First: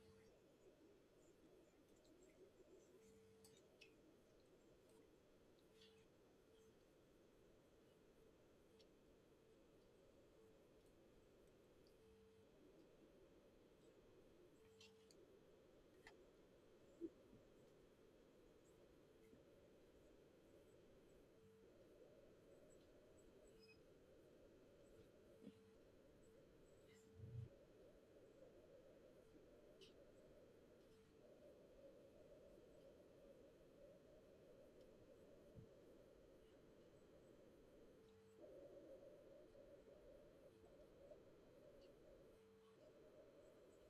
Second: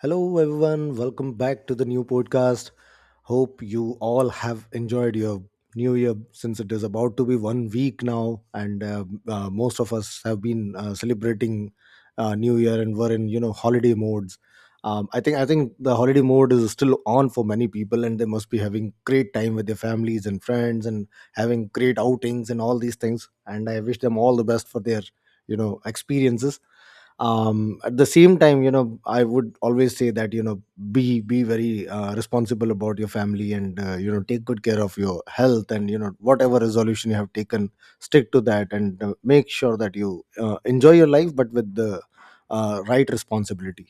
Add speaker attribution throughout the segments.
Speaker 1: Hello, everyone. Welcome back to the new podcast. Hope you all have enjoyed your new year, since it is about to be 1 week now, and most of us have been celebrating New Year and were in holiday modes. I think the holiday mode is still on for many people, and they must be having great time with their families and friends, and having great outings and all these things. And I wish them all the best for their experiences. At the same time, I would always say that be very responsible about your family, and take good care of your health, and whatever resolution you have taken, stick to that, and make sure that you enjoy your life, but with the right responsibility.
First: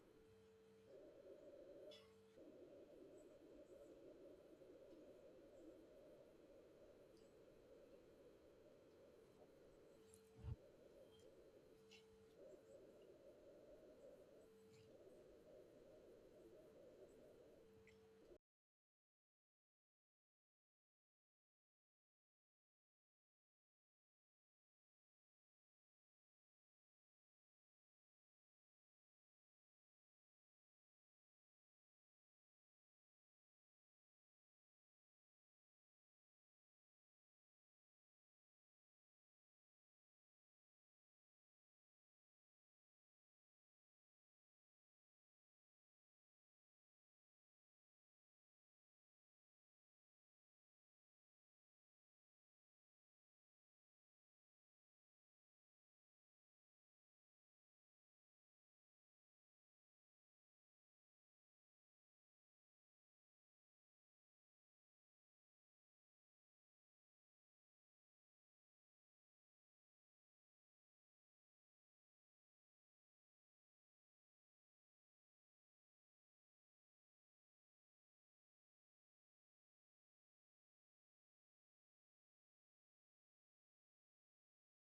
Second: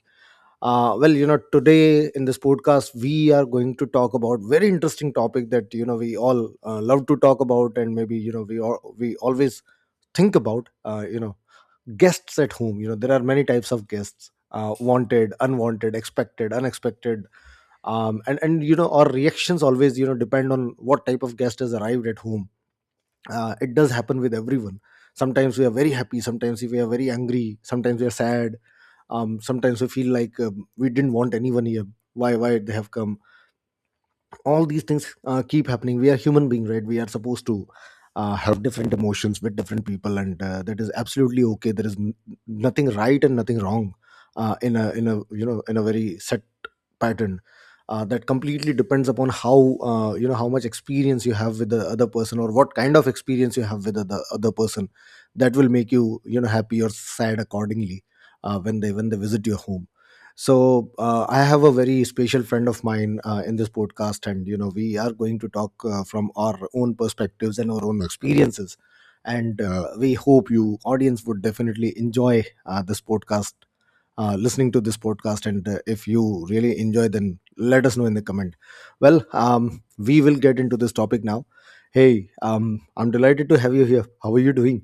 Speaker 1: Today in this podcast we are going to talk about very interesting topic that we all love to talk about, and maybe we always think about guests at home. There are many types of guests: wanted, unwanted, expected, unexpected. And our reactions always depend on what type of guest has arrived at home. It does happen with everyone. Sometimes we are very happy, sometimes we are very angry, sometimes we are sad. Sometimes we feel like, we didn't want anyone here. Why they have come? All these things keep happening. We are human being, right? We are supposed to have different emotions with different people, and that is absolutely okay. There is nothing right and nothing wrong in a in a very set pattern. That completely depends upon how how much experience you have with the other person, or what kind of experience you have with the other person. That will make you you know happy or sad accordingly when they visit your home. So I have a very special friend of mine in this podcast, and we are going to talk from our own perspectives and our own experiences, and we hope you audience would definitely enjoy listening to this podcast. And if you really enjoy, then let us know in the comment. Well, we will get into this topic now. Hey, I'm delighted to have you here. How are you doing?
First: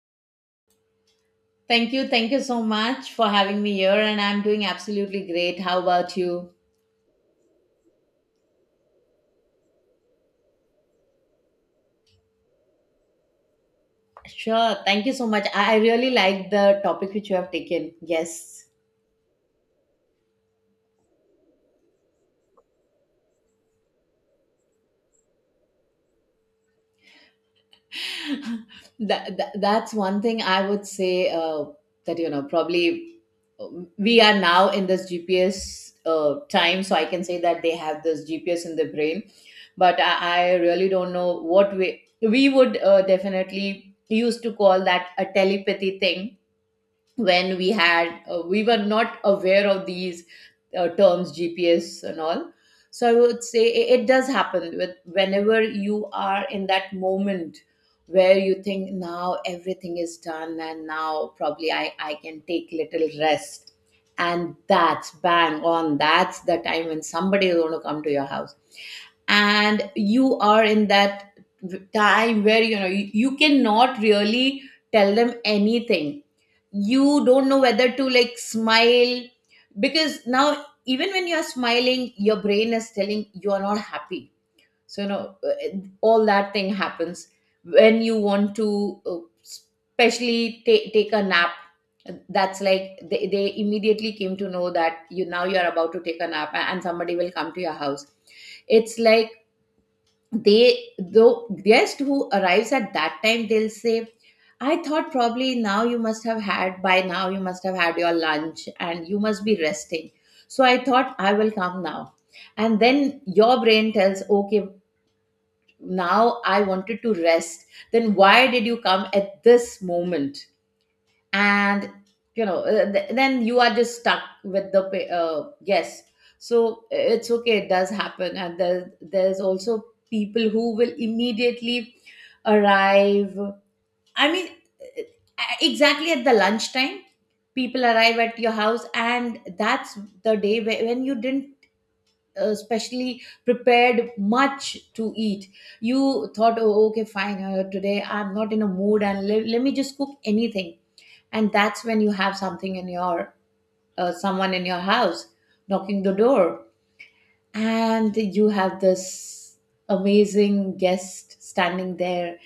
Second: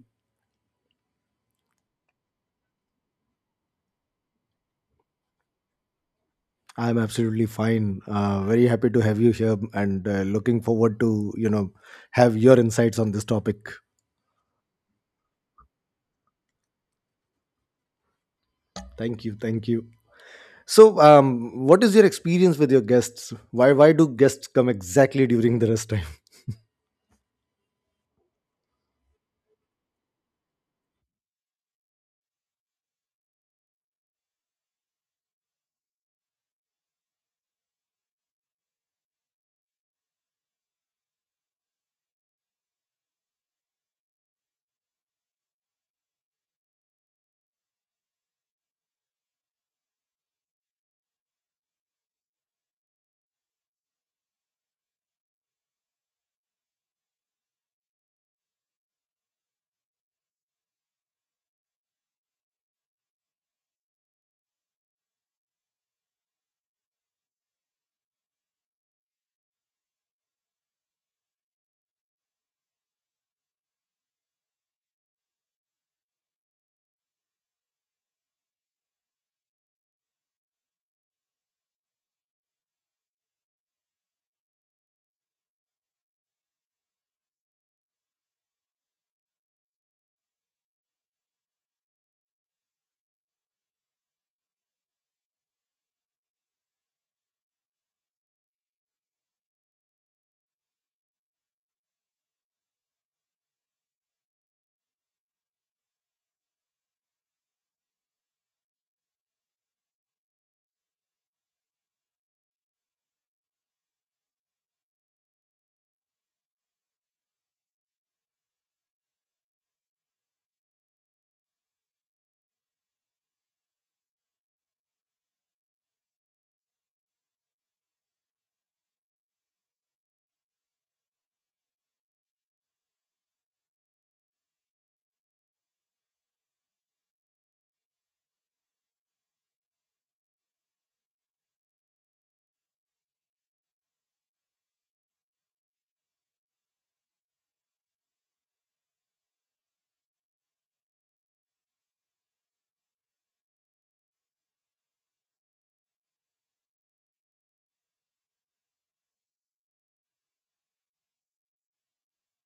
Speaker 2: Thank you. Thank you so much for having me here. And I'm doing absolutely great. How about you?
Speaker 1: I'm absolutely fine. Very happy to have you here, and looking forward to, have your insights on this topic.
Speaker 2: Sure. Thank you so much. I really like the topic which you have taken. Yes.
Speaker 1: Thank you. Thank you. So, what is your experience with your guests? Why do guests come exactly during the rest time?
Speaker 2: That's one thing I would say that, you know, probably we are now in this GPS time. So I can say that they have this GPS in the brain. But I really don't know what way we would definitely used to call that a telepathy thing when we had we were not aware of these terms GPS and all. So I would say it does happen with whenever you are in that moment where you think now everything is done and now probably I can take little rest. And that's bang on, that's the time when somebody is going to come to your house, and you are in that time where you know you cannot really tell them anything. You don't know whether to like smile, because now even when you're smiling your brain is telling you are not happy. So you know, all that thing happens when you want to especially take a nap. That's like they immediately came to know that you now you're about to take a nap, and somebody will come to your house. It's like they, though, guest who arrives at that time, they'll say, I thought probably now you must have had, by now you must have had your lunch and you must be resting, so I thought I will come now. And then your brain tells, okay, now I wanted to rest, then why did you come at this moment? And you know, then you are just stuck with the yes. So it's okay, it does happen. And there's also people who will immediately arrive. I mean, uh, exactly at the lunchtime people arrive at your house, and that's the day when you didn't specially prepared much to eat. You thought, oh okay fine, today I'm not in a mood and let me just cook anything. And that's when you have something in your someone in your house knocking the door, and you have this amazing guest standing there.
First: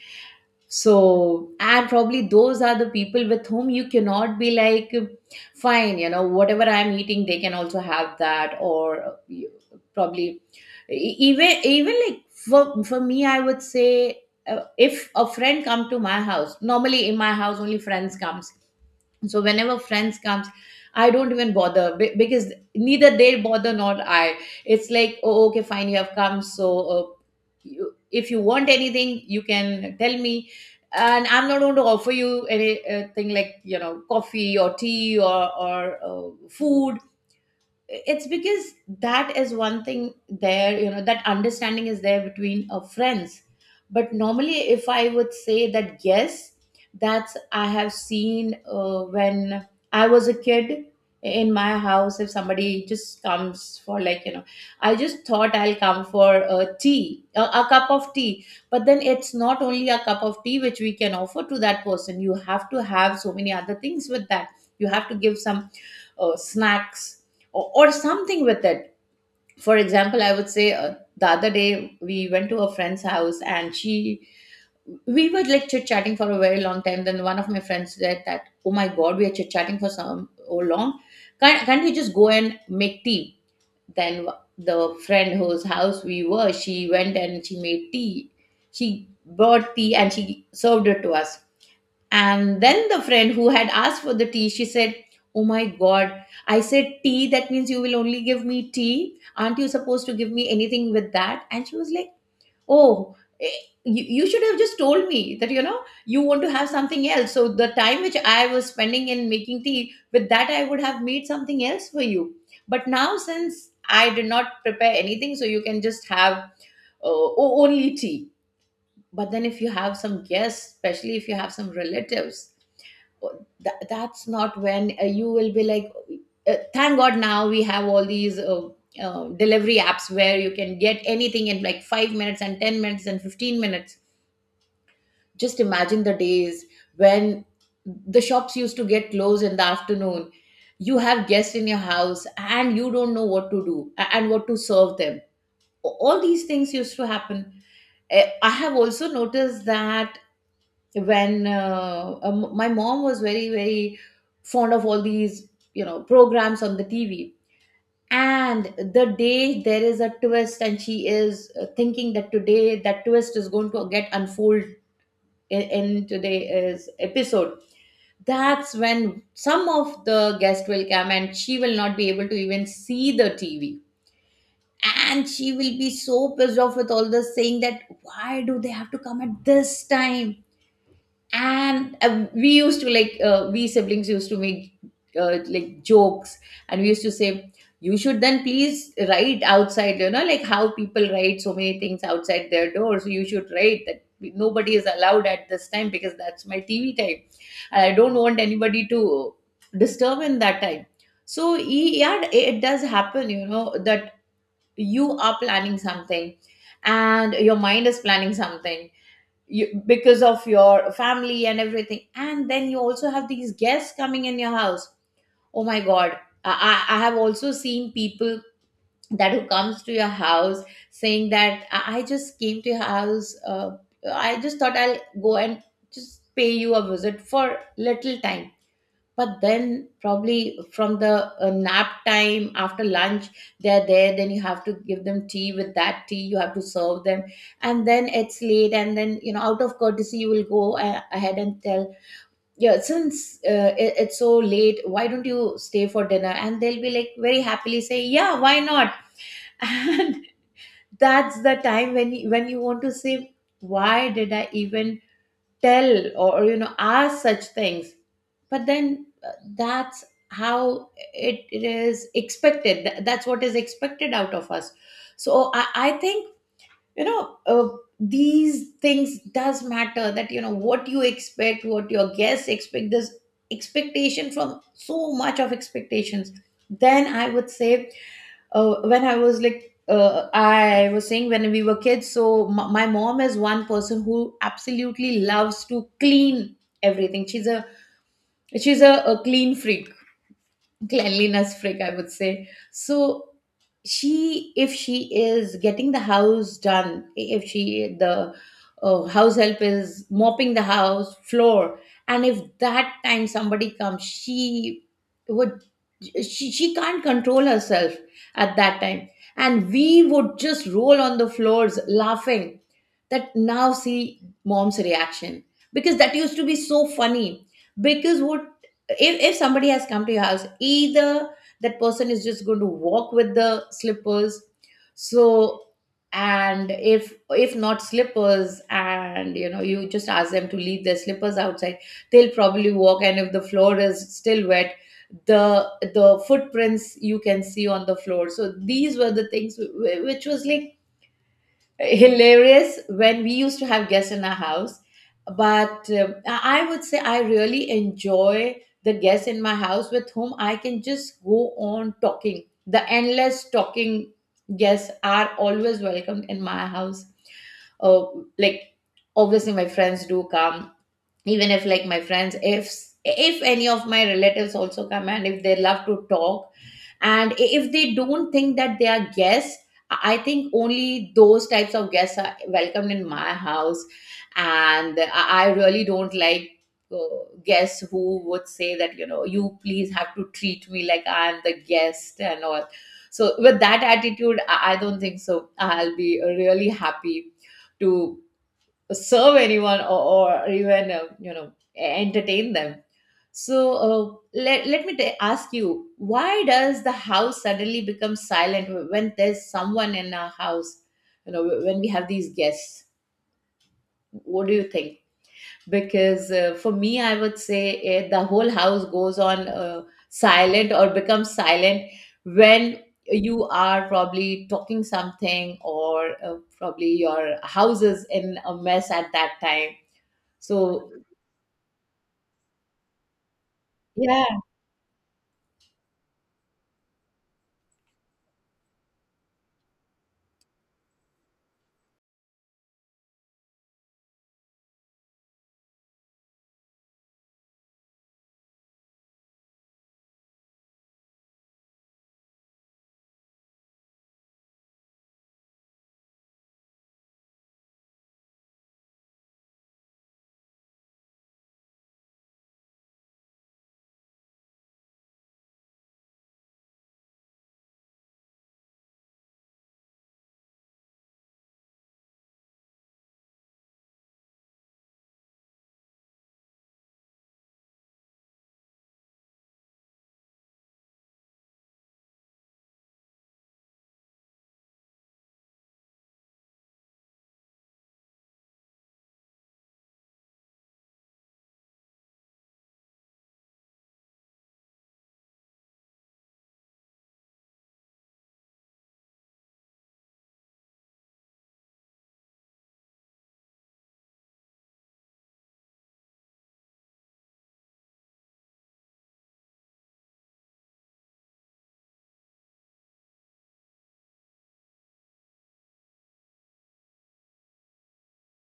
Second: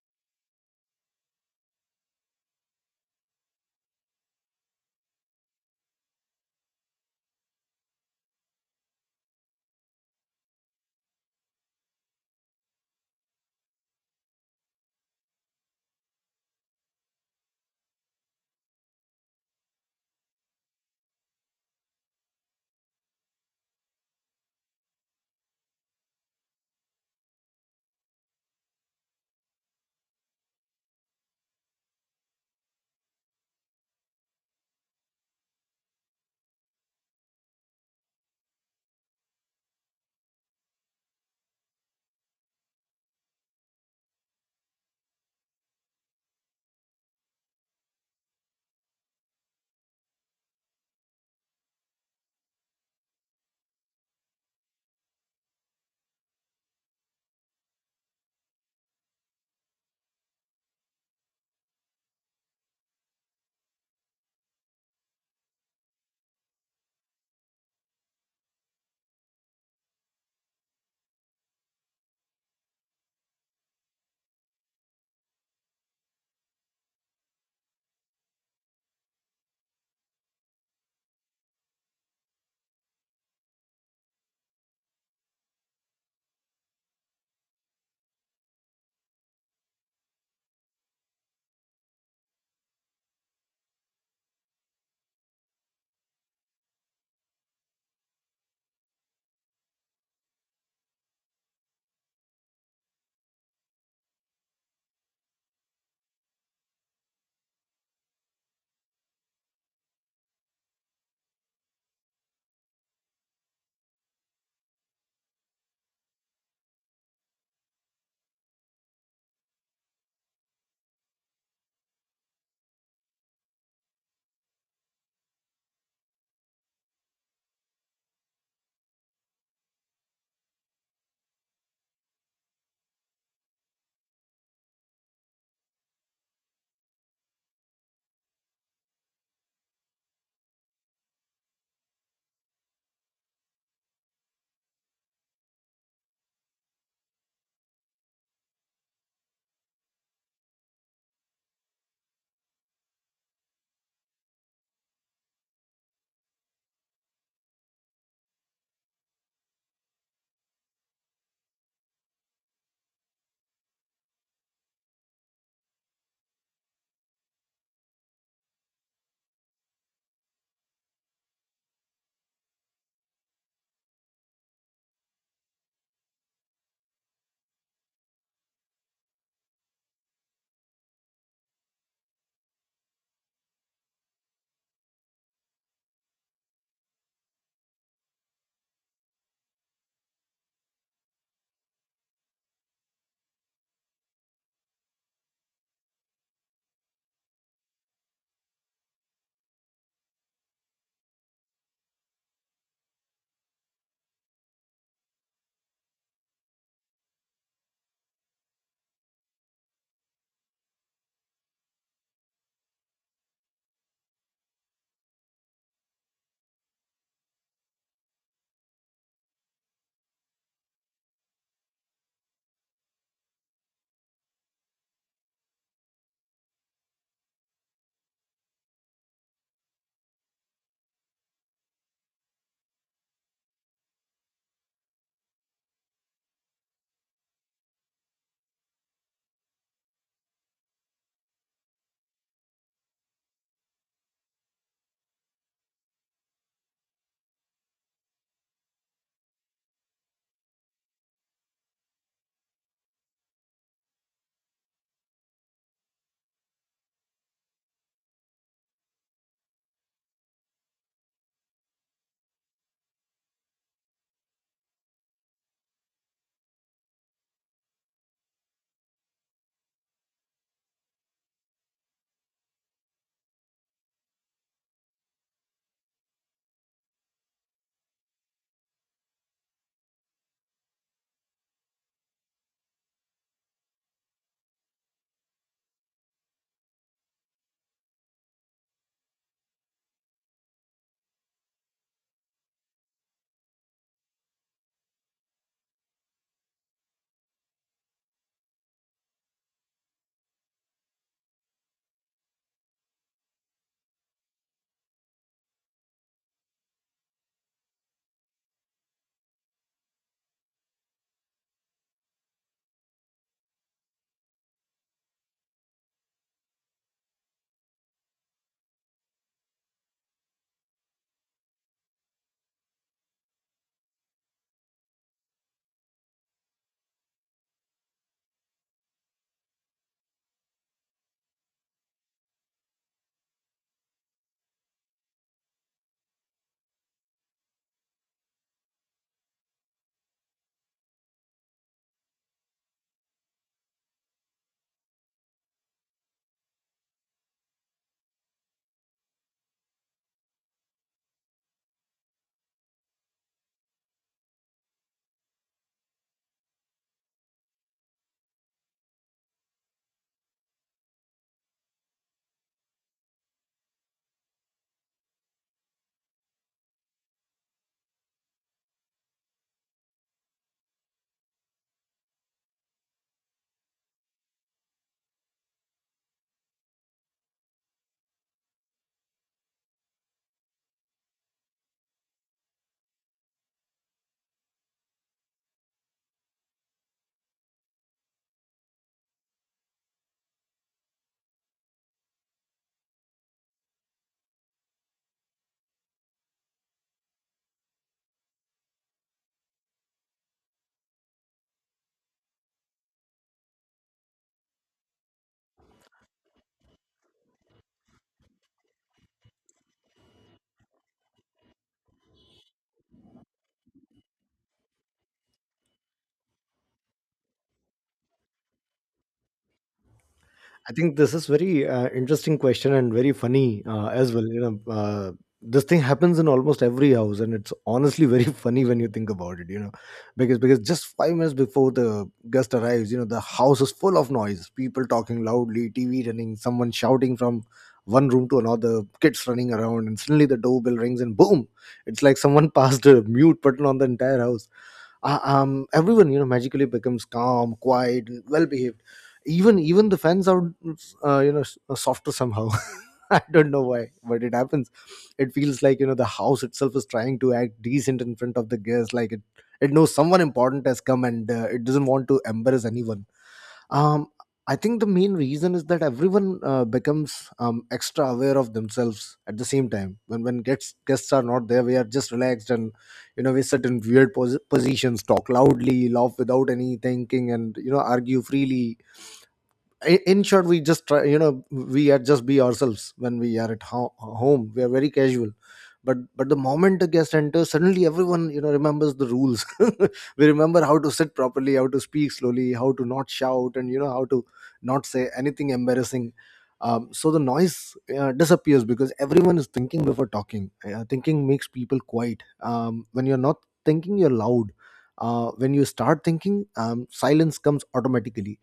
Speaker 2: So, and probably those are the people with whom you cannot be like, fine, you know, whatever I'm eating they can also have that. Or probably even like for me, I would say, if a friend come to my house, normally in my house only friends comes. So whenever friends comes, I don't even bother because neither they bother nor I. It's like, oh okay fine, you have come, so uh, you, if you want anything you can tell me, and I'm not going to offer you anything, like, you know, coffee or tea or food. It's because that is one thing there, you know, that understanding is there between friends. But normally, if I would say that, yes, that's, I have seen when I was a kid, in my house if somebody just comes for like, you know, I just thought I'll come for a tea, a cup of tea. But then it's not only a cup of tea which we can offer to that person, you have to have so many other things with that. You have to give some snacks or something with it. For example, I would say, the other day we went to a friend's house and she, we were like chit chatting for a very long time. Then one of my friends said that, "Oh my God, we are chit chatting for some so long. Can't we just go and make tea?" Then the friend whose house we were, she went and she made tea. She brought tea and she served it to us, and then the friend who had asked for the tea, she said, oh my God, I said, tea, that means you will only give me tea. Aren't you supposed to give me anything with that? And she was like, oh, eh, you should have just told me that, you know, you want to have something else. So the time which I was spending in making tea, with that I would have made something else for you. But now, since I did not prepare anything, so you can just have only tea. But then, if you have some guests, especially if you have some relatives, that's not when you will be like, thank god now we have all these delivery apps where you can get anything in like 5 minutes and 10 minutes and 15 minutes. Just imagine the days when the shops used to get closed in the afternoon, you have guests in your house and you don't know what to do and what to serve them. All these things used to happen. Eh, I have also noticed that when my mom was very very fond of all these, you know, programs on the TV, and the day there is a twist and she is thinking that today that twist is going to get unfold in today's episode, that's when some of the guests will come and she will not be able to even see the TV, and she will be so pissed off with all this, saying that why do they have to come at this time. And we used to like we siblings used to make like jokes. And we used to say, you should then please write outside, you know, like how people write so many things outside their door, so you should write that nobody is allowed at this time because that's my TV time and I don't want anybody to disturb in that time. so y- yeah, it does happen, you know, that you are planning something and your mind is planning something, you, because of your family and everything. And then you also have these guests coming in your house. Oh my God. I have also seen people that who comes to your house saying that, I just came to your house. I just thought I'll go and just pay you a visit for little time. But then probably from the nap time after lunch they're there, then you have to give them tea, with that tea you have to serve them, and then it's late, and then you know, out of courtesy you will go ahead and tell, yeah, since it's so late, why don't you stay for dinner? And they'll be like very happily say, yeah why not. And that's the time when when you want to say, why did I even tell? Or you know, ask such things. But then, that's how it is expected. That's what is expected out of us. So I think, you know, these things does matter, that you know what you expect, what your guests expect, this expectation, from so much of expectations. Then I would say, when I was like, I was saying, when we were kids, so my mom is one person who absolutely loves to clean everything. She's a, a clean freak, cleanliness freak I would say. So she, if she is getting the house done, if she, the house help is mopping the house floor, and if that time somebody comes, she would, she can't control herself at that time. And we would just roll on the floors laughing, that now see mom's reaction, because that used to be so funny. Because what, if somebody has come to your house, either that person is just going to walk with the slippers, so, and if not slippers and you know you just ask them to leave their slippers outside, they'll probably walk, and if the floor is still wet, the footprints you can see on the floor. So these were the things which was like hilarious when we used to have guests in our house. But I would say, I really enjoy the guests in my house with whom I can just go on talking. The endless talking guests are always welcomed in my house. Uh, like, obviously my friends do come. Even if my friends, if any of my relatives also come and if they love to talk, and if they don't think that they are guests, I think only those types of guests are welcomed in my house. And I really don't like uh, guests who would say that, you please have to treat me like I am the guest and all. So with that attitude, I don't think so I'll be really happy to serve anyone, or even entertain them. So let me ask you, why does the house suddenly become silent when there's someone in our house, when we have these guests? What do you think? Because for me, I would say the whole house goes on silent or becomes silent when you are probably talking something, or probably your house is in a mess at that time.
Speaker 1: I
Speaker 2: So
Speaker 1: think this is very interesting question, and very funny as
Speaker 2: yeah,
Speaker 1: well. You know, this thing happens in almost every house, and it's honestly very funny when you think about it. You know, because just 5 minutes before the guest arrives, you know, the house is full of noise, people talking loudly, TV running, someone shouting from one room to another, kids running around, and suddenly the doorbell rings, and boom, it's like someone passed a mute button on the entire house. Everyone, magically becomes calm, quiet, and well behaved. Even the fans are softer somehow. I don't know why, but it happens. It feels like the house itself is trying to act decent in front of the guests, like it knows someone important has come, and it doesn't want to embarrass anyone. um, I think the main reason is that everyone becomes extra aware of themselves. At the same time, when guests are not there, we are just relaxed, and we sit in weird positions, talk loudly, laugh without any thinking, and argue freely. In short, we just try, we are just be ourselves. When we are at home, we are very casual. But the moment a guest enters, suddenly everyone, remembers the rules. We remember how to sit properly, how to speak slowly, how to not shout, and how to not say anything embarrassing. So the noise disappears because everyone is thinking before talking. Thinking makes people quiet. When you're not thinking, you're loud. When you start thinking, silence comes automatically.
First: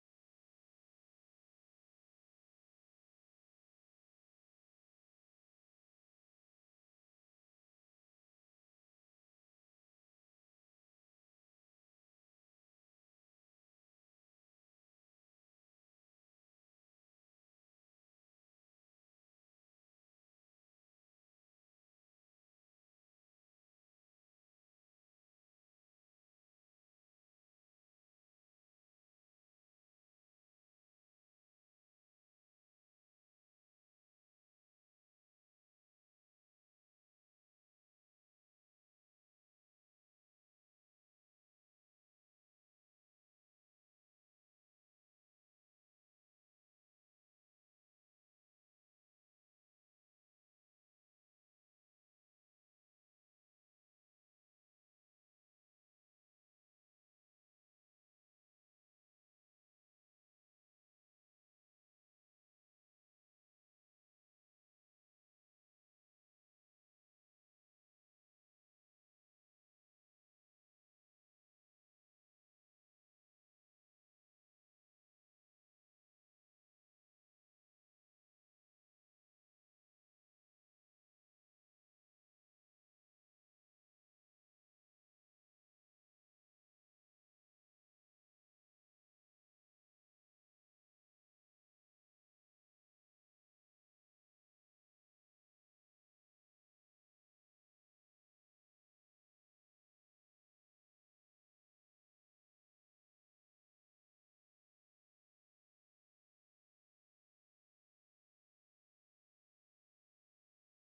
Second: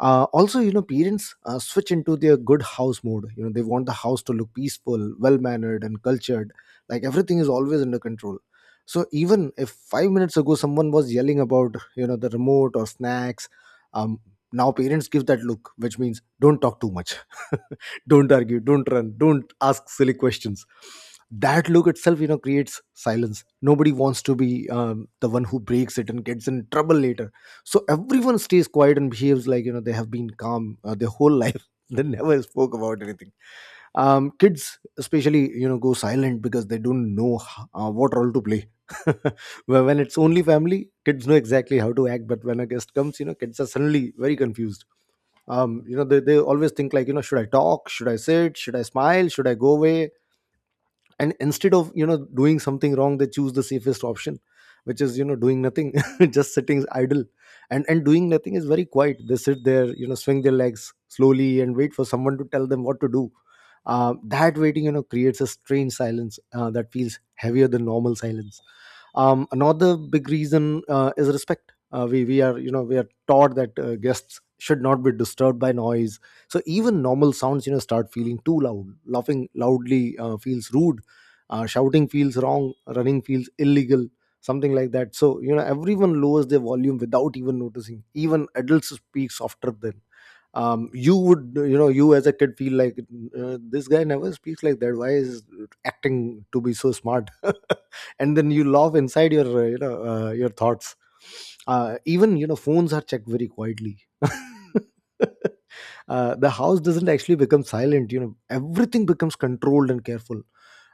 Speaker 1: Also, parents switch into their good house mode. They want the house to look peaceful, well mannered, and cultured, like everything is always under control. So even if 5 minutes ago someone was yelling about the remote or snacks, um now parents give that look which means don't talk too much. Don't argue, don't run, don't ask silly questions. That look itself, creates silence. Nobody wants to be the one who breaks it and gets in trouble later. So everyone stays quiet and behaves like they have been calm their whole life. They never spoke about anything. Kids especially go silent because they don't know what role to play. Where when it's only family, kids know exactly how to act, but when a guest comes, kids are suddenly very confused. They always think like, should I talk, should I sit, should I smile, should I go away? And instead of doing something wrong, they choose the safest option, which is doing nothing. Just sitting idle. And doing nothing is very quiet. They sit there, swing their legs slowly, and wait for someone to tell them what to do. That waiting, creates a strange silence that feels heavier than normal silence. Another big reason is respect. We are, we are taught that guests should not be disturbed by noise. So even normal sounds, start feeling too loud. Laughing loudly feels rude. Shouting feels wrong, running feels illegal, something like that. So everyone lowers their volume without even noticing. Even adults speak softer than, you would, you as a kid feel like, this guy never speaks like that, why is acting to be so smart. And then you laugh inside your your thoughts. Even phones are checked very quietly. The house doesn't actually become silent. Everything becomes controlled and careful,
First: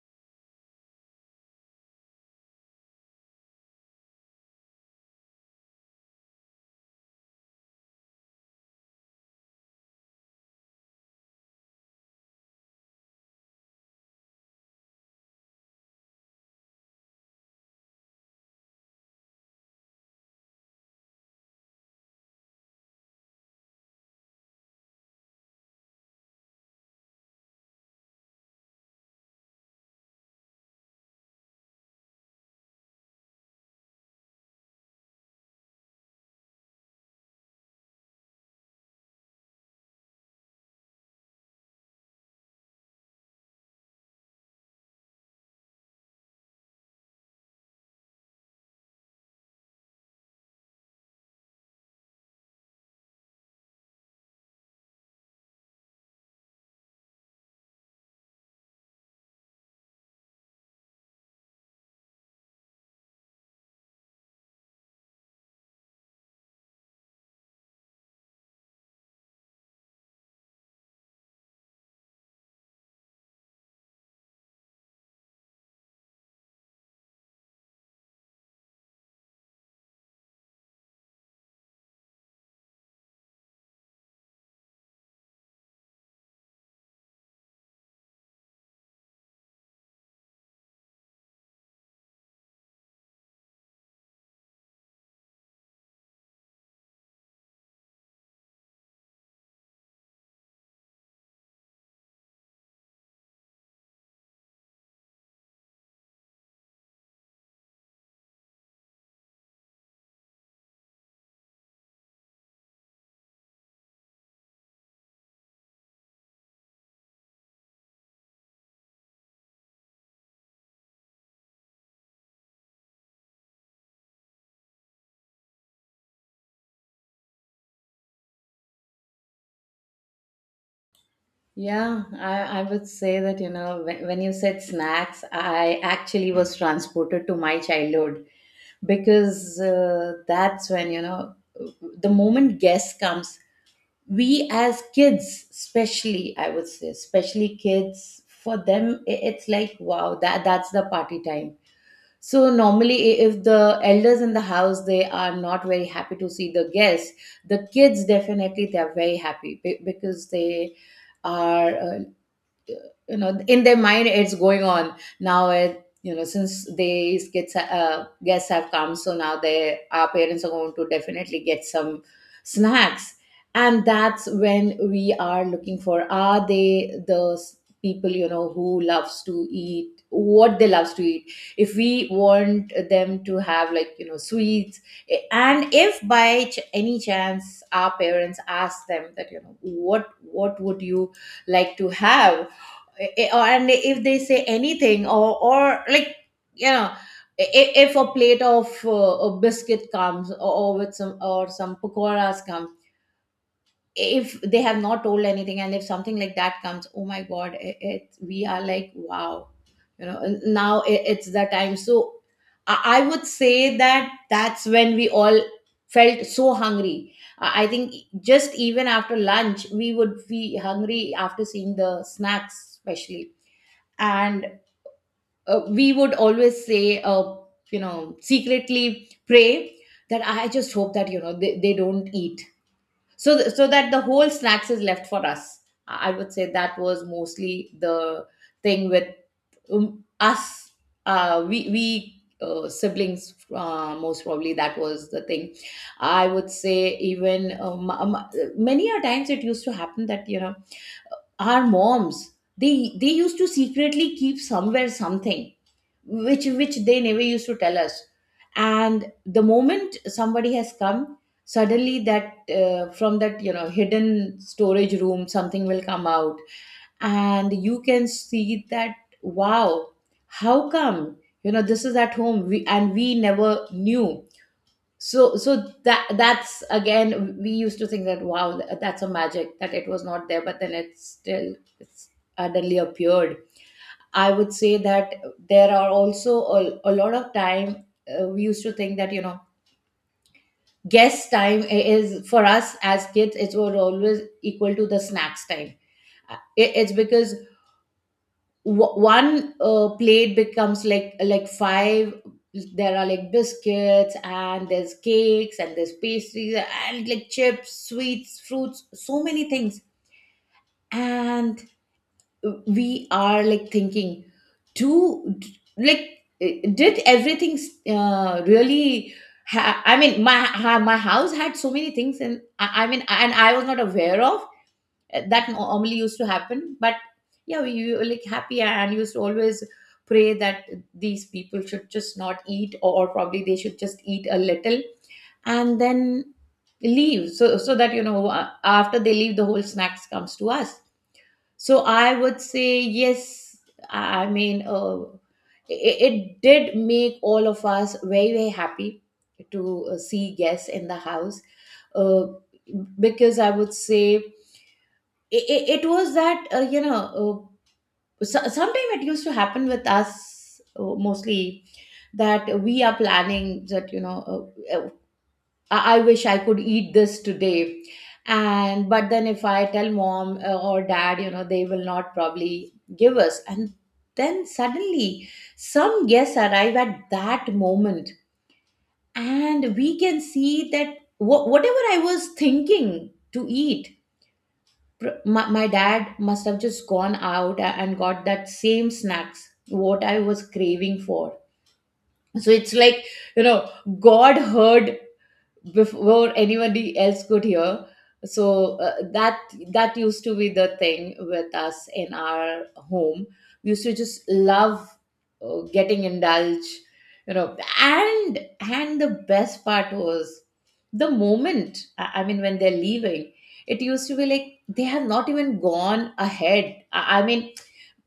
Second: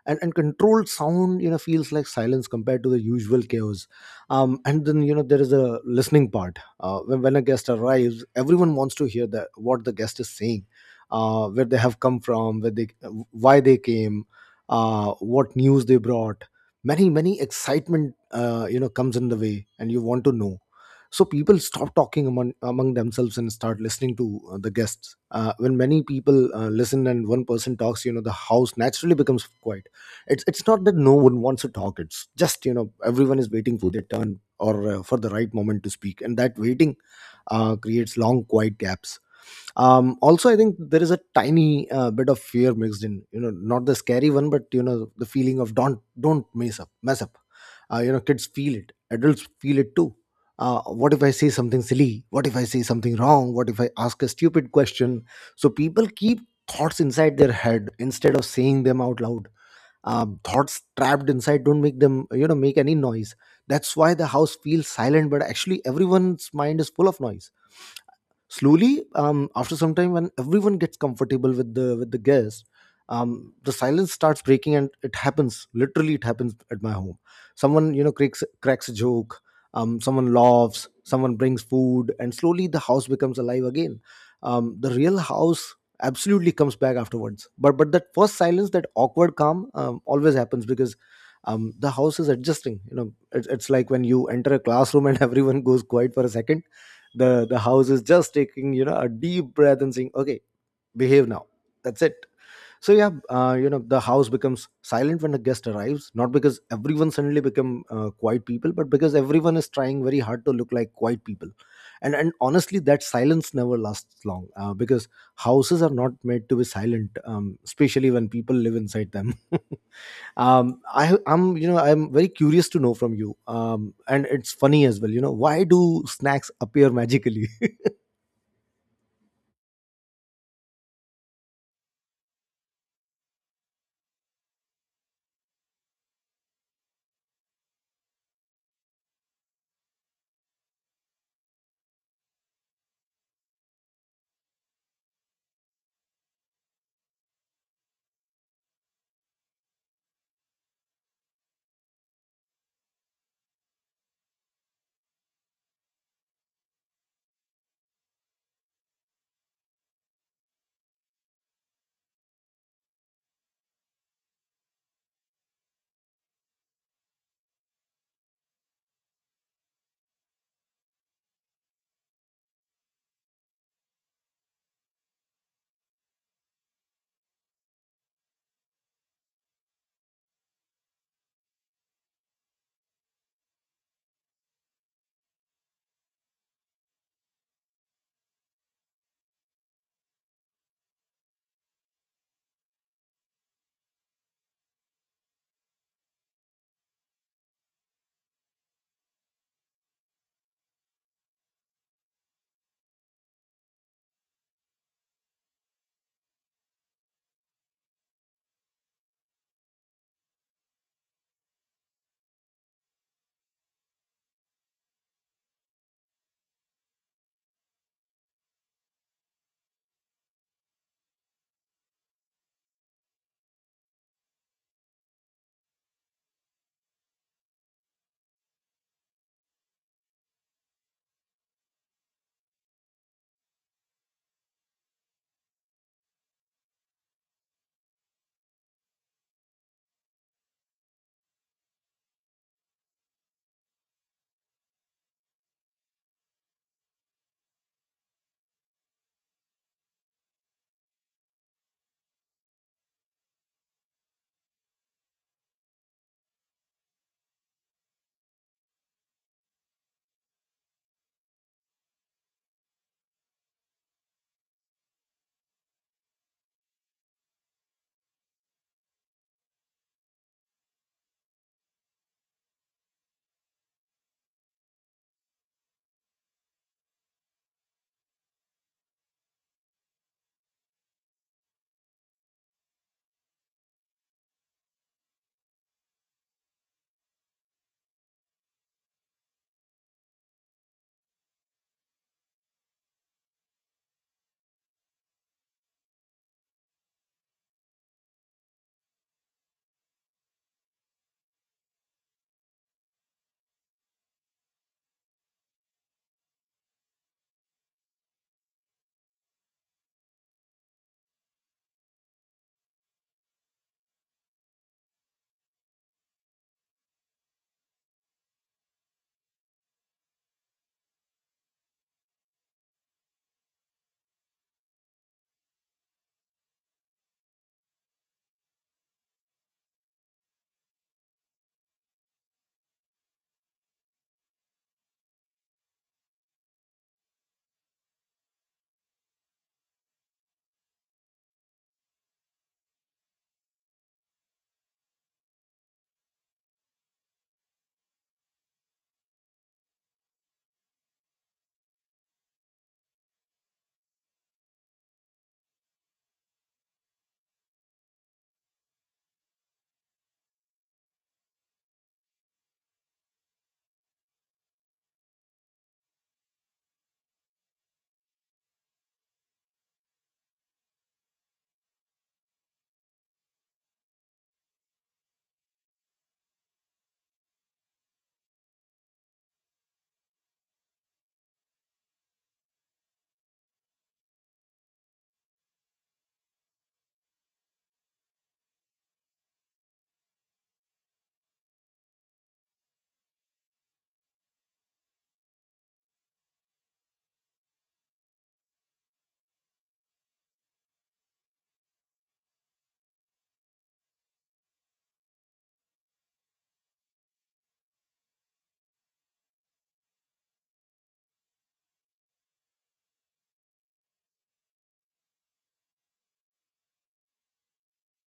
Speaker 1: and controlled sound, feels like silence compared to the usual chaos. And then there is a listening part. When a guest arrives, everyone wants to hear that what the guest is saying, where they have come from, where they why they came, what news they brought. Many many excitement, comes in the way, and you want to know. So people stop talking among themselves and start listening to the guests. When many people listen and one person talks, the house naturally becomes quiet. It's not that no one wants to talk, it's just everyone is waiting for their turn, or for the right moment to speak, and that waiting creates long quiet gaps. Also, I think there is a tiny bit of fear mixed in, not the scary one, but the feeling of don't mess up. Kids feel it, adults feel it too. What if I say something silly, what if I say something wrong, what if I ask a stupid question? So people keep thoughts inside their head instead of saying them out loud. Thoughts trapped inside don't make them, make any noise. That's why the house feels silent, but actually everyone's mind is full of noise. Slowly, after some time when everyone gets comfortable with the guest, the silence starts breaking. And it happens, literally it happens at my home. Someone cracks a joke, someone laughs, someone brings food, and slowly the house becomes alive again. The real house absolutely comes back afterwards, but that first silence, that awkward calm, always happens because the house is adjusting. It's like when you enter a classroom, and everyone goes quiet for a second. The house is just taking, a deep breath and saying, okay, behave now. That's it. So yeah, you know, the house becomes silent when a guest arrives, not because everyone suddenly become quiet people, but because everyone is trying very hard to look like quiet people. And honestly, that silence never lasts long, because houses are not made to be silent, especially when people live inside them. You know, I'm very curious to know from you. And it's funny as well, you know, why do snacks appear magically?
Speaker 2: yeah, I would say that, when you said snacks, I actually was transported to my childhood, because that's when, the moment guest comes, we as kids, especially, I would say, especially kids, for them it's like wow, that's the party time. So normally, if the elders in the house they are not very happy to see the guests, the kids definitely they are very happy, because they are in their mind it's going on, now, it you know since these kids guests have come, so now they, our parents are going to definitely get some snacks. And that's when we are looking for, are they the people, who loves to eat, what they loves to eat. If we want them to have like, sweets. And if by any chance our parents ask them that, what would you like to have? And if they say anything, or like, you know if a plate of a biscuit comes, or with some, or some pakoras comes, if they have not told anything, and if something like that comes, oh my god, it we are like wow, and now it's the time. So I would say that that's when we all felt so hungry. I think just even after lunch, we would be hungry after seeing the snacks, especially. And we would always say, secretly pray that I just hope that, they don't eat. So that the whole snacks is left for us. I would say that was mostly the thing with us, we siblings, most probably that was the thing. I would say even many a times it used to happen that, our moms, they used to secretly keep somewhere something which they never used to tell us, and the moment somebody has come, suddenly that, from that, hidden storage room, something will come out, and you can see that, wow, how come, this is at home and we never knew. So that's again we used to think that wow, that's a magic, that it was not there but then it still it's suddenly appeared. I would say that there are also a lot of time we used to think that, guest time is for us as kids, it was always equal to the snacks time. It's because one plate becomes like five. There are like biscuits, and there's cakes, and there's pastries, and like chips, sweets, fruits, so many things. And we are like thinking, do, like did everything really I mean, my my house had so many things. And I mean, and I was not aware of that normally used to happen. But yeah, we were like happy, and used to always pray that these people should just not eat, or probably they should just eat a little, and then leave. So that, after they leave, the whole snacks comes to us. So I would say yes. I mean, it did make all of us very, very happy to see guests in the house, uh, because I would say it was that, sometime it used to happen with us mostly that we are planning that, I wish I could eat this today. And but then if I tell mom, or dad, they will not probably give us. And then suddenly some guests arrive at that moment, and we can see that whatever I was thinking to eat, my dad must have just gone out and got that same snacks what I was craving for. So it's like, you know, God heard before anybody else could hear. So that used to be the thing with us in our home. We used to just love getting indulged, and the best part was, the moment, I mean, when they're leaving, it used to be like they have not even gone ahead. I mean,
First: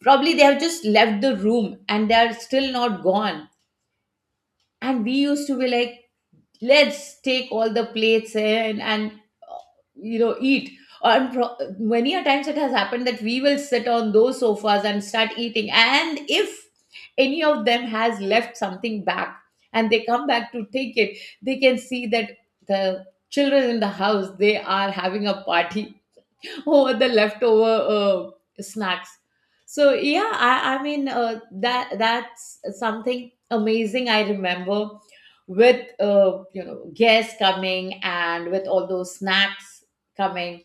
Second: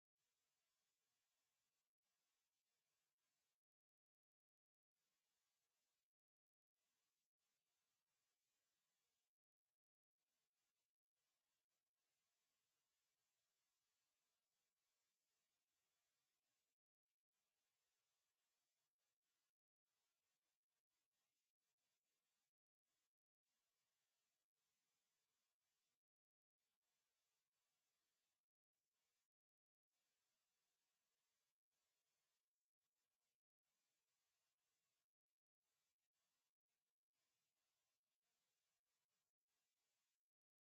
Speaker 2: probably they have just left the room, and they are still not gone, and we used to be like, let's take all the plates in and uh, eat. And many a times it has happened that we will sit on those sofas and start eating, and if any of them has left something back, and they come back to take it, they can see that the children in the house, they are having a party over the leftover snacks. So yeah, I mean, that's something amazing. I remember with, guests coming and with all those snacks coming.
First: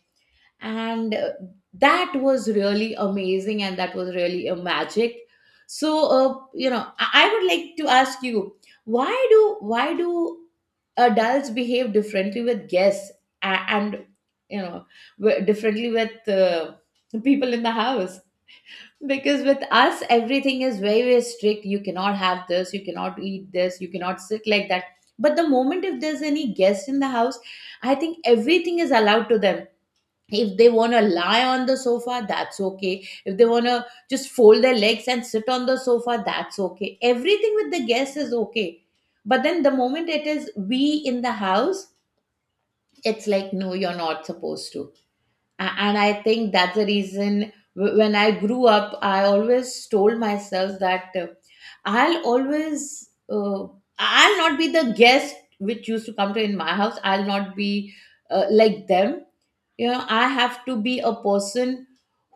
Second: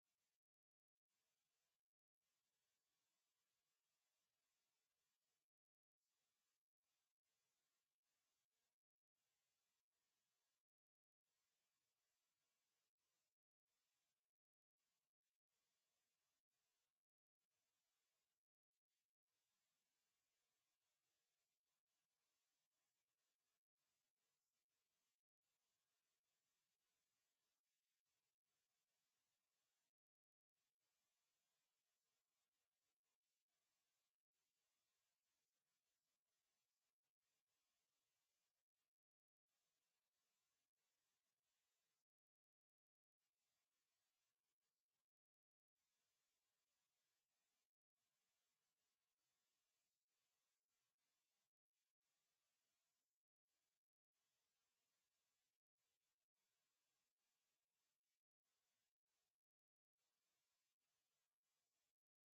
Speaker 2: And that was really amazing, and that was really a magic. So I would like to ask you, why do adults behave differently with guests? And, and you know w- differently with people in the house? Because with us, everything is very, very strict. You cannot have this, you cannot eat this, you cannot sit like that. But the moment if there's any guest in the house, I think everything is allowed to them. If they want to lie on the sofa, that's okay. If they want to just fold their legs and sit on the sofa, that's okay. Everything with the guest is okay. But then the moment it is we in the house, it's like, no, you're not supposed to. And I think that's the reason when I grew up, I always told myself that i'll always uh, I'll not be the guest which used to come to in my house. I'll not be like them. You know, I have to be a person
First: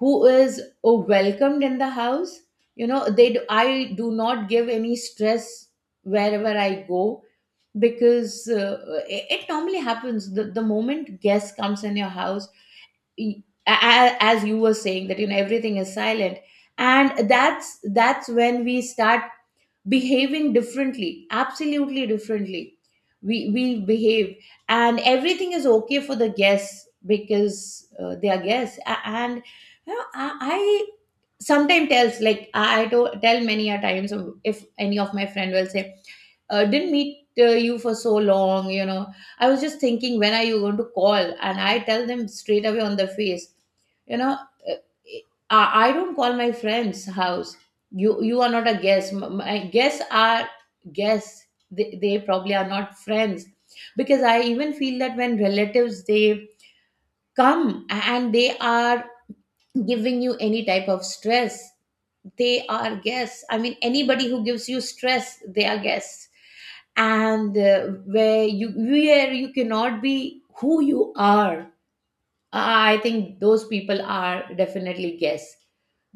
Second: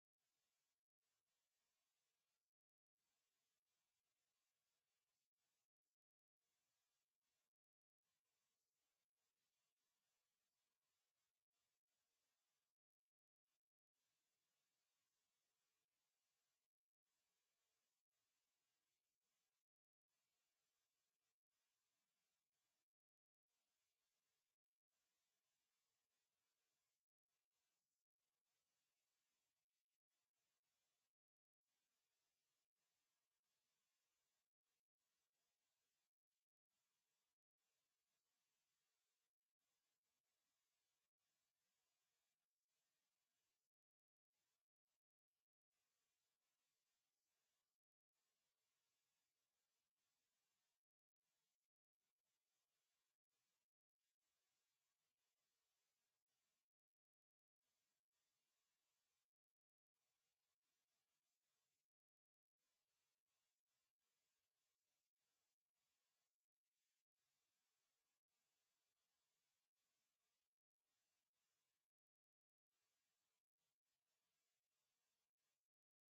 Speaker 2: who is welcomed in the house. I do not give any stress wherever I go. Because it normally happens, the moment guest comes in your house, as you were saying that, you know, everything is silent, and that's when we start behaving differently, absolutely differently we behave. And everything is okay for the guests, because they are guests. And you know, I sometimes tells like, tell many a times, if any of my friend will say, didn't meet you for so long, you know, I was just thinking, when are you going to call? And I tell them straight away on the face, you know, uh, I don't call my friends house. You are not a guest. My guests are guests. They probably are not friends. Because I even feel that when relatives, they come and they are giving you any type of stress, they are guests. I mean, anybody who gives you stress, they are guests. And where you, where you cannot be who you are, I think those people are definitely guess.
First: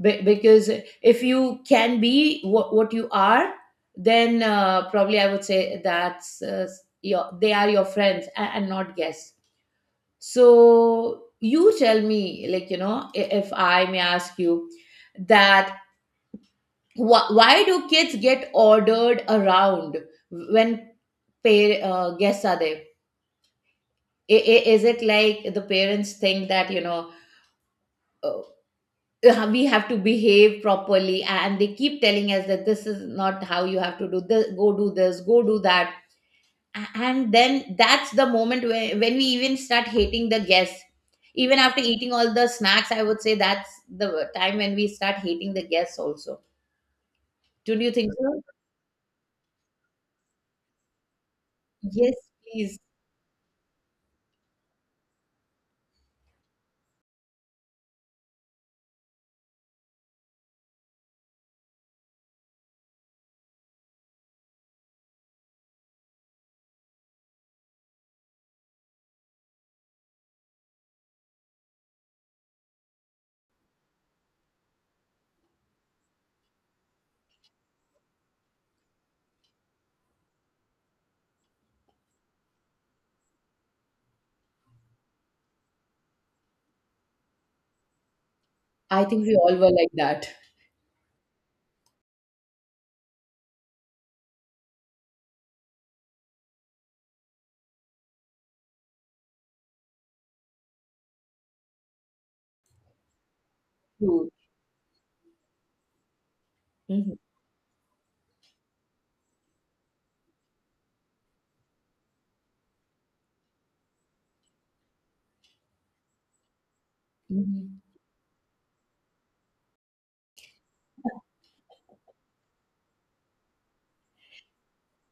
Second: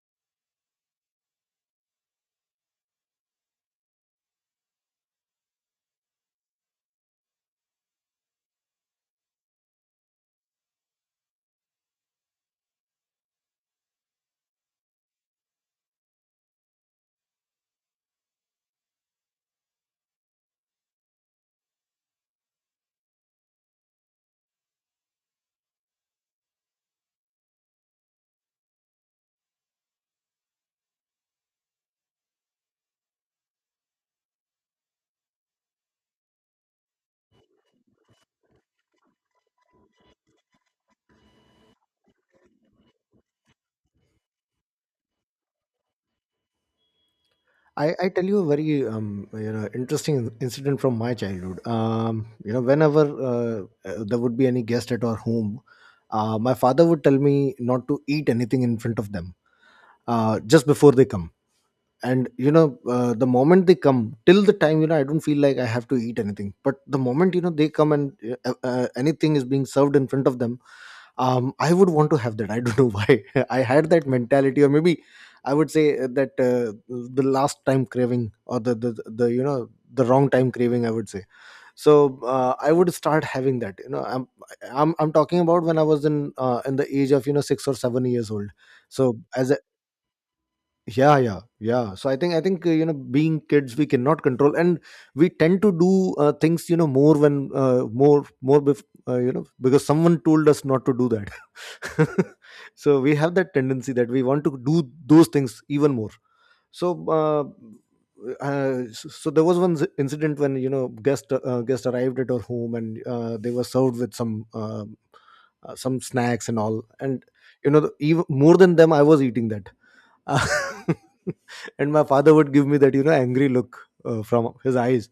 Speaker 2: Because if you can be what you are, then probably I would say that's your they are your friends, and not guess. So you tell me, like, you know, if I may ask you that, why do kids get ordered around when pay guests are there? Is it like the parents think that, uh, we have to behave properly, and they keep telling us that this is not how you have to do this, go do this, go do that. And then that's the moment where when we even start hating the guests. Even after eating all the snacks, I would say that's the time when we start hating the guests also. Don't you
Speaker 1: I
Speaker 2: think
Speaker 1: tell you
Speaker 2: so?
Speaker 1: a very you know, interesting incident from my childhood.
Speaker 2: Yes,
Speaker 1: You know,
Speaker 2: please.
Speaker 1: whenever uh, there would be any guest at our home, my father would tell me not to eat anything in front of them, just before they come. And you know, the moment they come, till the time, you know, I don't feel like I have to eat anything, but the moment, you know, they come and anything is being served in front of them, I would want to have that. I don't know why I had that mentality. Or maybe I would say that, the last time craving, or the you know, the wrong time craving, I would say. So I would start having that. You know, I'm talking about when I was in the age of, you know, 6 or 7 years old.
Speaker 2: I
Speaker 1: So
Speaker 2: think we
Speaker 1: as,
Speaker 2: all were like that
Speaker 1: yeah, yeah, yeah. So I think, I think you know, being kids, we cannot control, and we tend to do things, you know, more when you know, because someone told us not to do that. So we have that tendency that we
Speaker 2: too.
Speaker 1: want to do those things even more. So
Speaker 2: Mhm.
Speaker 1: so so there was one incident when, you know, guest arrived at our home, and they were served with some snacks and all. And you know,
Speaker 2: Mhm.
Speaker 1: even more than them, I was eating that. uh, and my father would give me that, you know, angry look from his eyes.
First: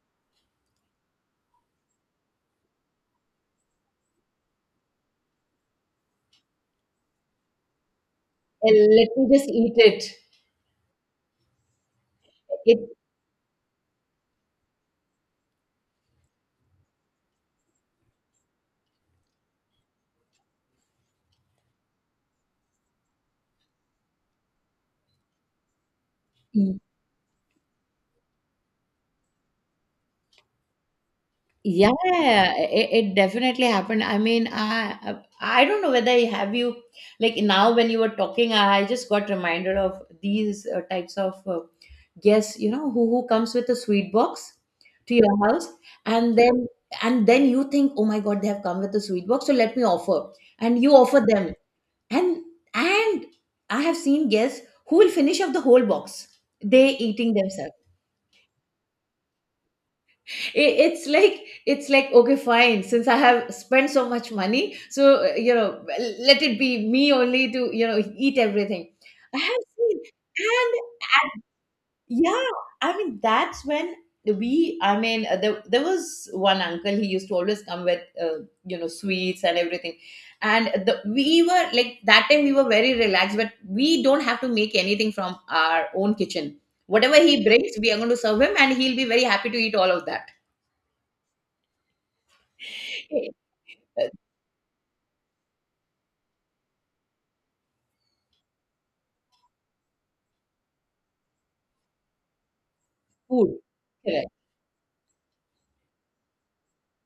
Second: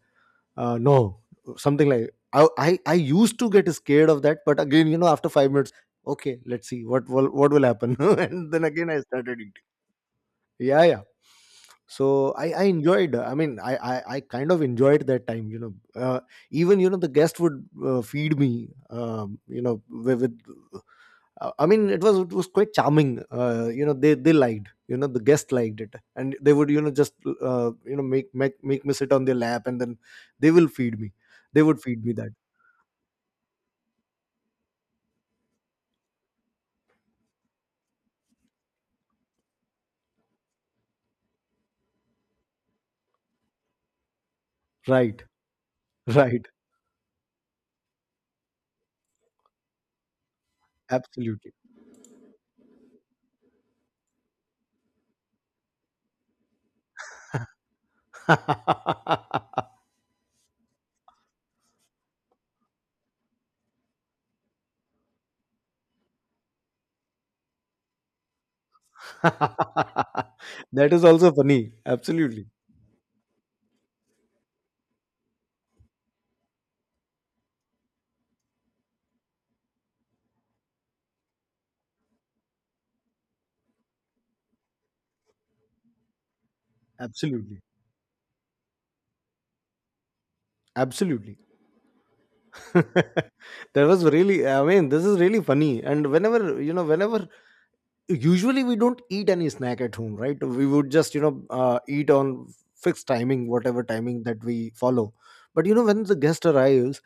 Speaker 1: No, something like, I used to get scared of that. But again, you know, after 5 minutes, okay, let's see what will, what will happen. And then again I
Speaker 2: Let me
Speaker 1: started
Speaker 2: just
Speaker 1: eating.
Speaker 2: eat
Speaker 1: Yeah, yeah. So I enjoyed. I mean, I kind of enjoyed that time. You know, uh, even, you know, the guest would feed me. You know, with I mean, it was, it was quite charming. You know, they liked, you know, the guest liked it, and they would, you
Speaker 2: it.
Speaker 1: know, just you know, make me sit on their lap, and then they will feed me, they would
Speaker 2: Yeah,
Speaker 1: feed me that.
Speaker 2: it definitely happened. I mean, I don't know whether have you, like, now when you were talking, I just got reminded of these types of guests. You know, who comes with a sweet box to
Speaker 1: Right,
Speaker 2: your house, and
Speaker 1: right,
Speaker 2: then, and then you think, oh my God, they have come with a sweet box, so let me offer, and you offer
Speaker 1: absolutely.
Speaker 2: them. And and I have seen guests who will finish up the whole box, they eating themselves. It's like, okay, fine, since I have spent so much money, so uh, you know let it be me only to, you know, eat everything. I have seen. And,
Speaker 1: That is also
Speaker 2: and
Speaker 1: funny. Absolutely,
Speaker 2: Yeah, I mean, that's when we I mean, there was one uncle, he used to always come with sweets and everything. And we were like, that time we were very relaxed, but we don't have to make anything from our own kitchen. Whatever he
Speaker 1: absolutely,
Speaker 2: brings, we are going to serve him, and he'll be very happy to eat all of that
Speaker 1: absolutely. That was
Speaker 2: uh,
Speaker 1: really, I mean, this is really funny. And whenever, you know, whenever usually we don't eat any snack at home, right, we would just, you know, eat on fixed timing,
Speaker 2: food.
Speaker 1: whatever timing
Speaker 2: Correct.
Speaker 1: that we follow. But you know, when the guest arrives,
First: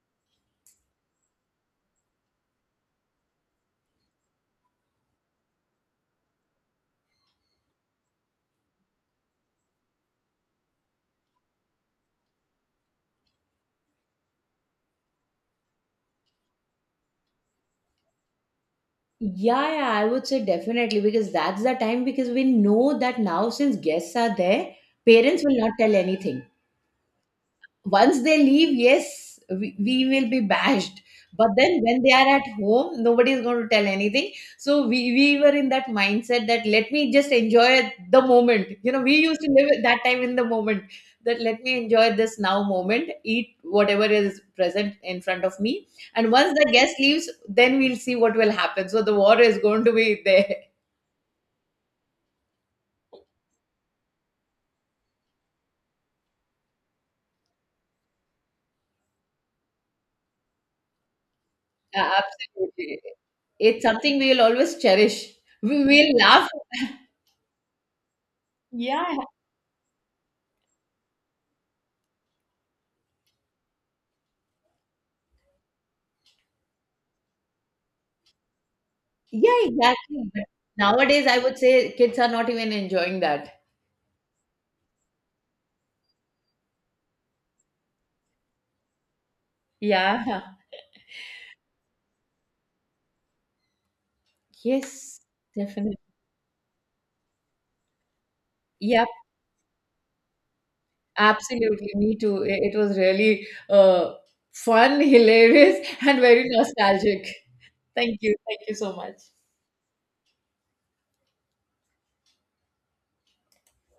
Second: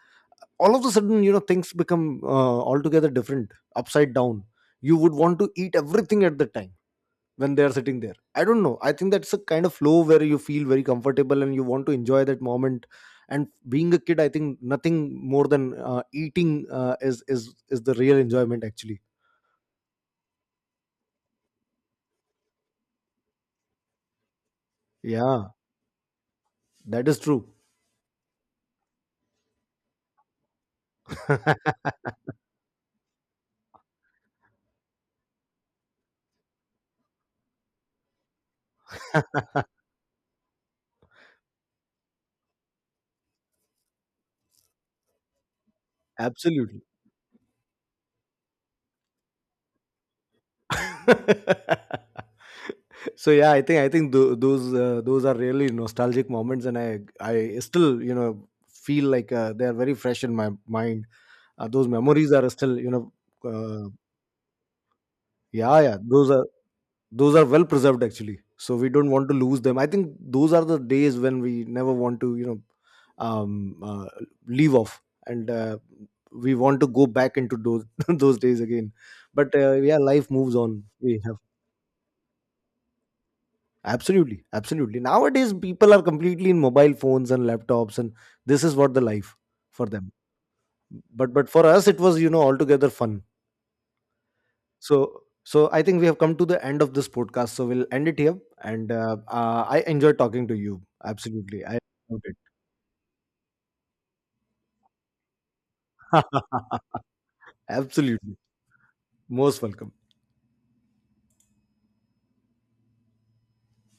Speaker 1: all of a sudden, you know, things become altogether different, upside down. You would want to eat everything at the time when they are sitting there. I don't know, I think that's a kind of flow where you feel very comfortable and you want to enjoy that moment. And being a kid, I think nothing more than eating is the real enjoyment, actually.
Speaker 2: Yeah, I would say definitely, because that's the time, because we know that now since guests are there, parents
Speaker 1: Yeah,
Speaker 2: will not tell anything.
Speaker 1: that is true.
Speaker 2: Once they leave, yes, we will be bashed. But then when they are at home, nobody is going to tell anything. So we were in that mindset that let me just enjoy the moment. You know, we used to live at that time in the moment, that let me enjoy this now moment, eat whatever is present in front of me. And once the
Speaker 1: Absolutely.
Speaker 2: guest leaves, then we'll see what will happen, so the war is going to be there.
Speaker 1: So yeah, I think, I think those are really nostalgic moments. And I still, you know, feel like they are very fresh in my mind. Those memories are still, you
Speaker 2: Absolutely.
Speaker 1: know,
Speaker 2: It's
Speaker 1: uh,
Speaker 2: something we will always cherish.
Speaker 1: yeah,
Speaker 2: We
Speaker 1: yeah,
Speaker 2: will
Speaker 1: those are,
Speaker 2: laugh.
Speaker 1: those are well preserved, actually. So we don't
Speaker 2: Yeah.
Speaker 1: want to lose them. I think those are the days when we never want to, you know, um, uh, leave off. And we want to go back into those those days again. But
Speaker 2: Yeah,
Speaker 1: yeah, life
Speaker 2: exactly. But
Speaker 1: moves on. We
Speaker 2: nowadays,
Speaker 1: have
Speaker 2: I would say kids are not even enjoying that.
Speaker 1: absolutely, absolutely, nowadays people are completely in mobile phones and laptops, and this is what the life for them.
Speaker 2: Yeah.
Speaker 1: But for us it was, you know, altogether fun.
Speaker 2: Yes,
Speaker 1: So, so I
Speaker 2: definitely.
Speaker 1: think we have come to the end of this podcast. So we'll end it here. And
Speaker 2: Yep,
Speaker 1: I enjoyed talking to you. Absolutely, I
Speaker 2: absolutely. Me
Speaker 1: loved it.
Speaker 2: too. It was really fun, hilarious, and very nostalgic. Thank
Speaker 1: Absolutely,
Speaker 2: you. Thank you so much.
Speaker 1: most welcome.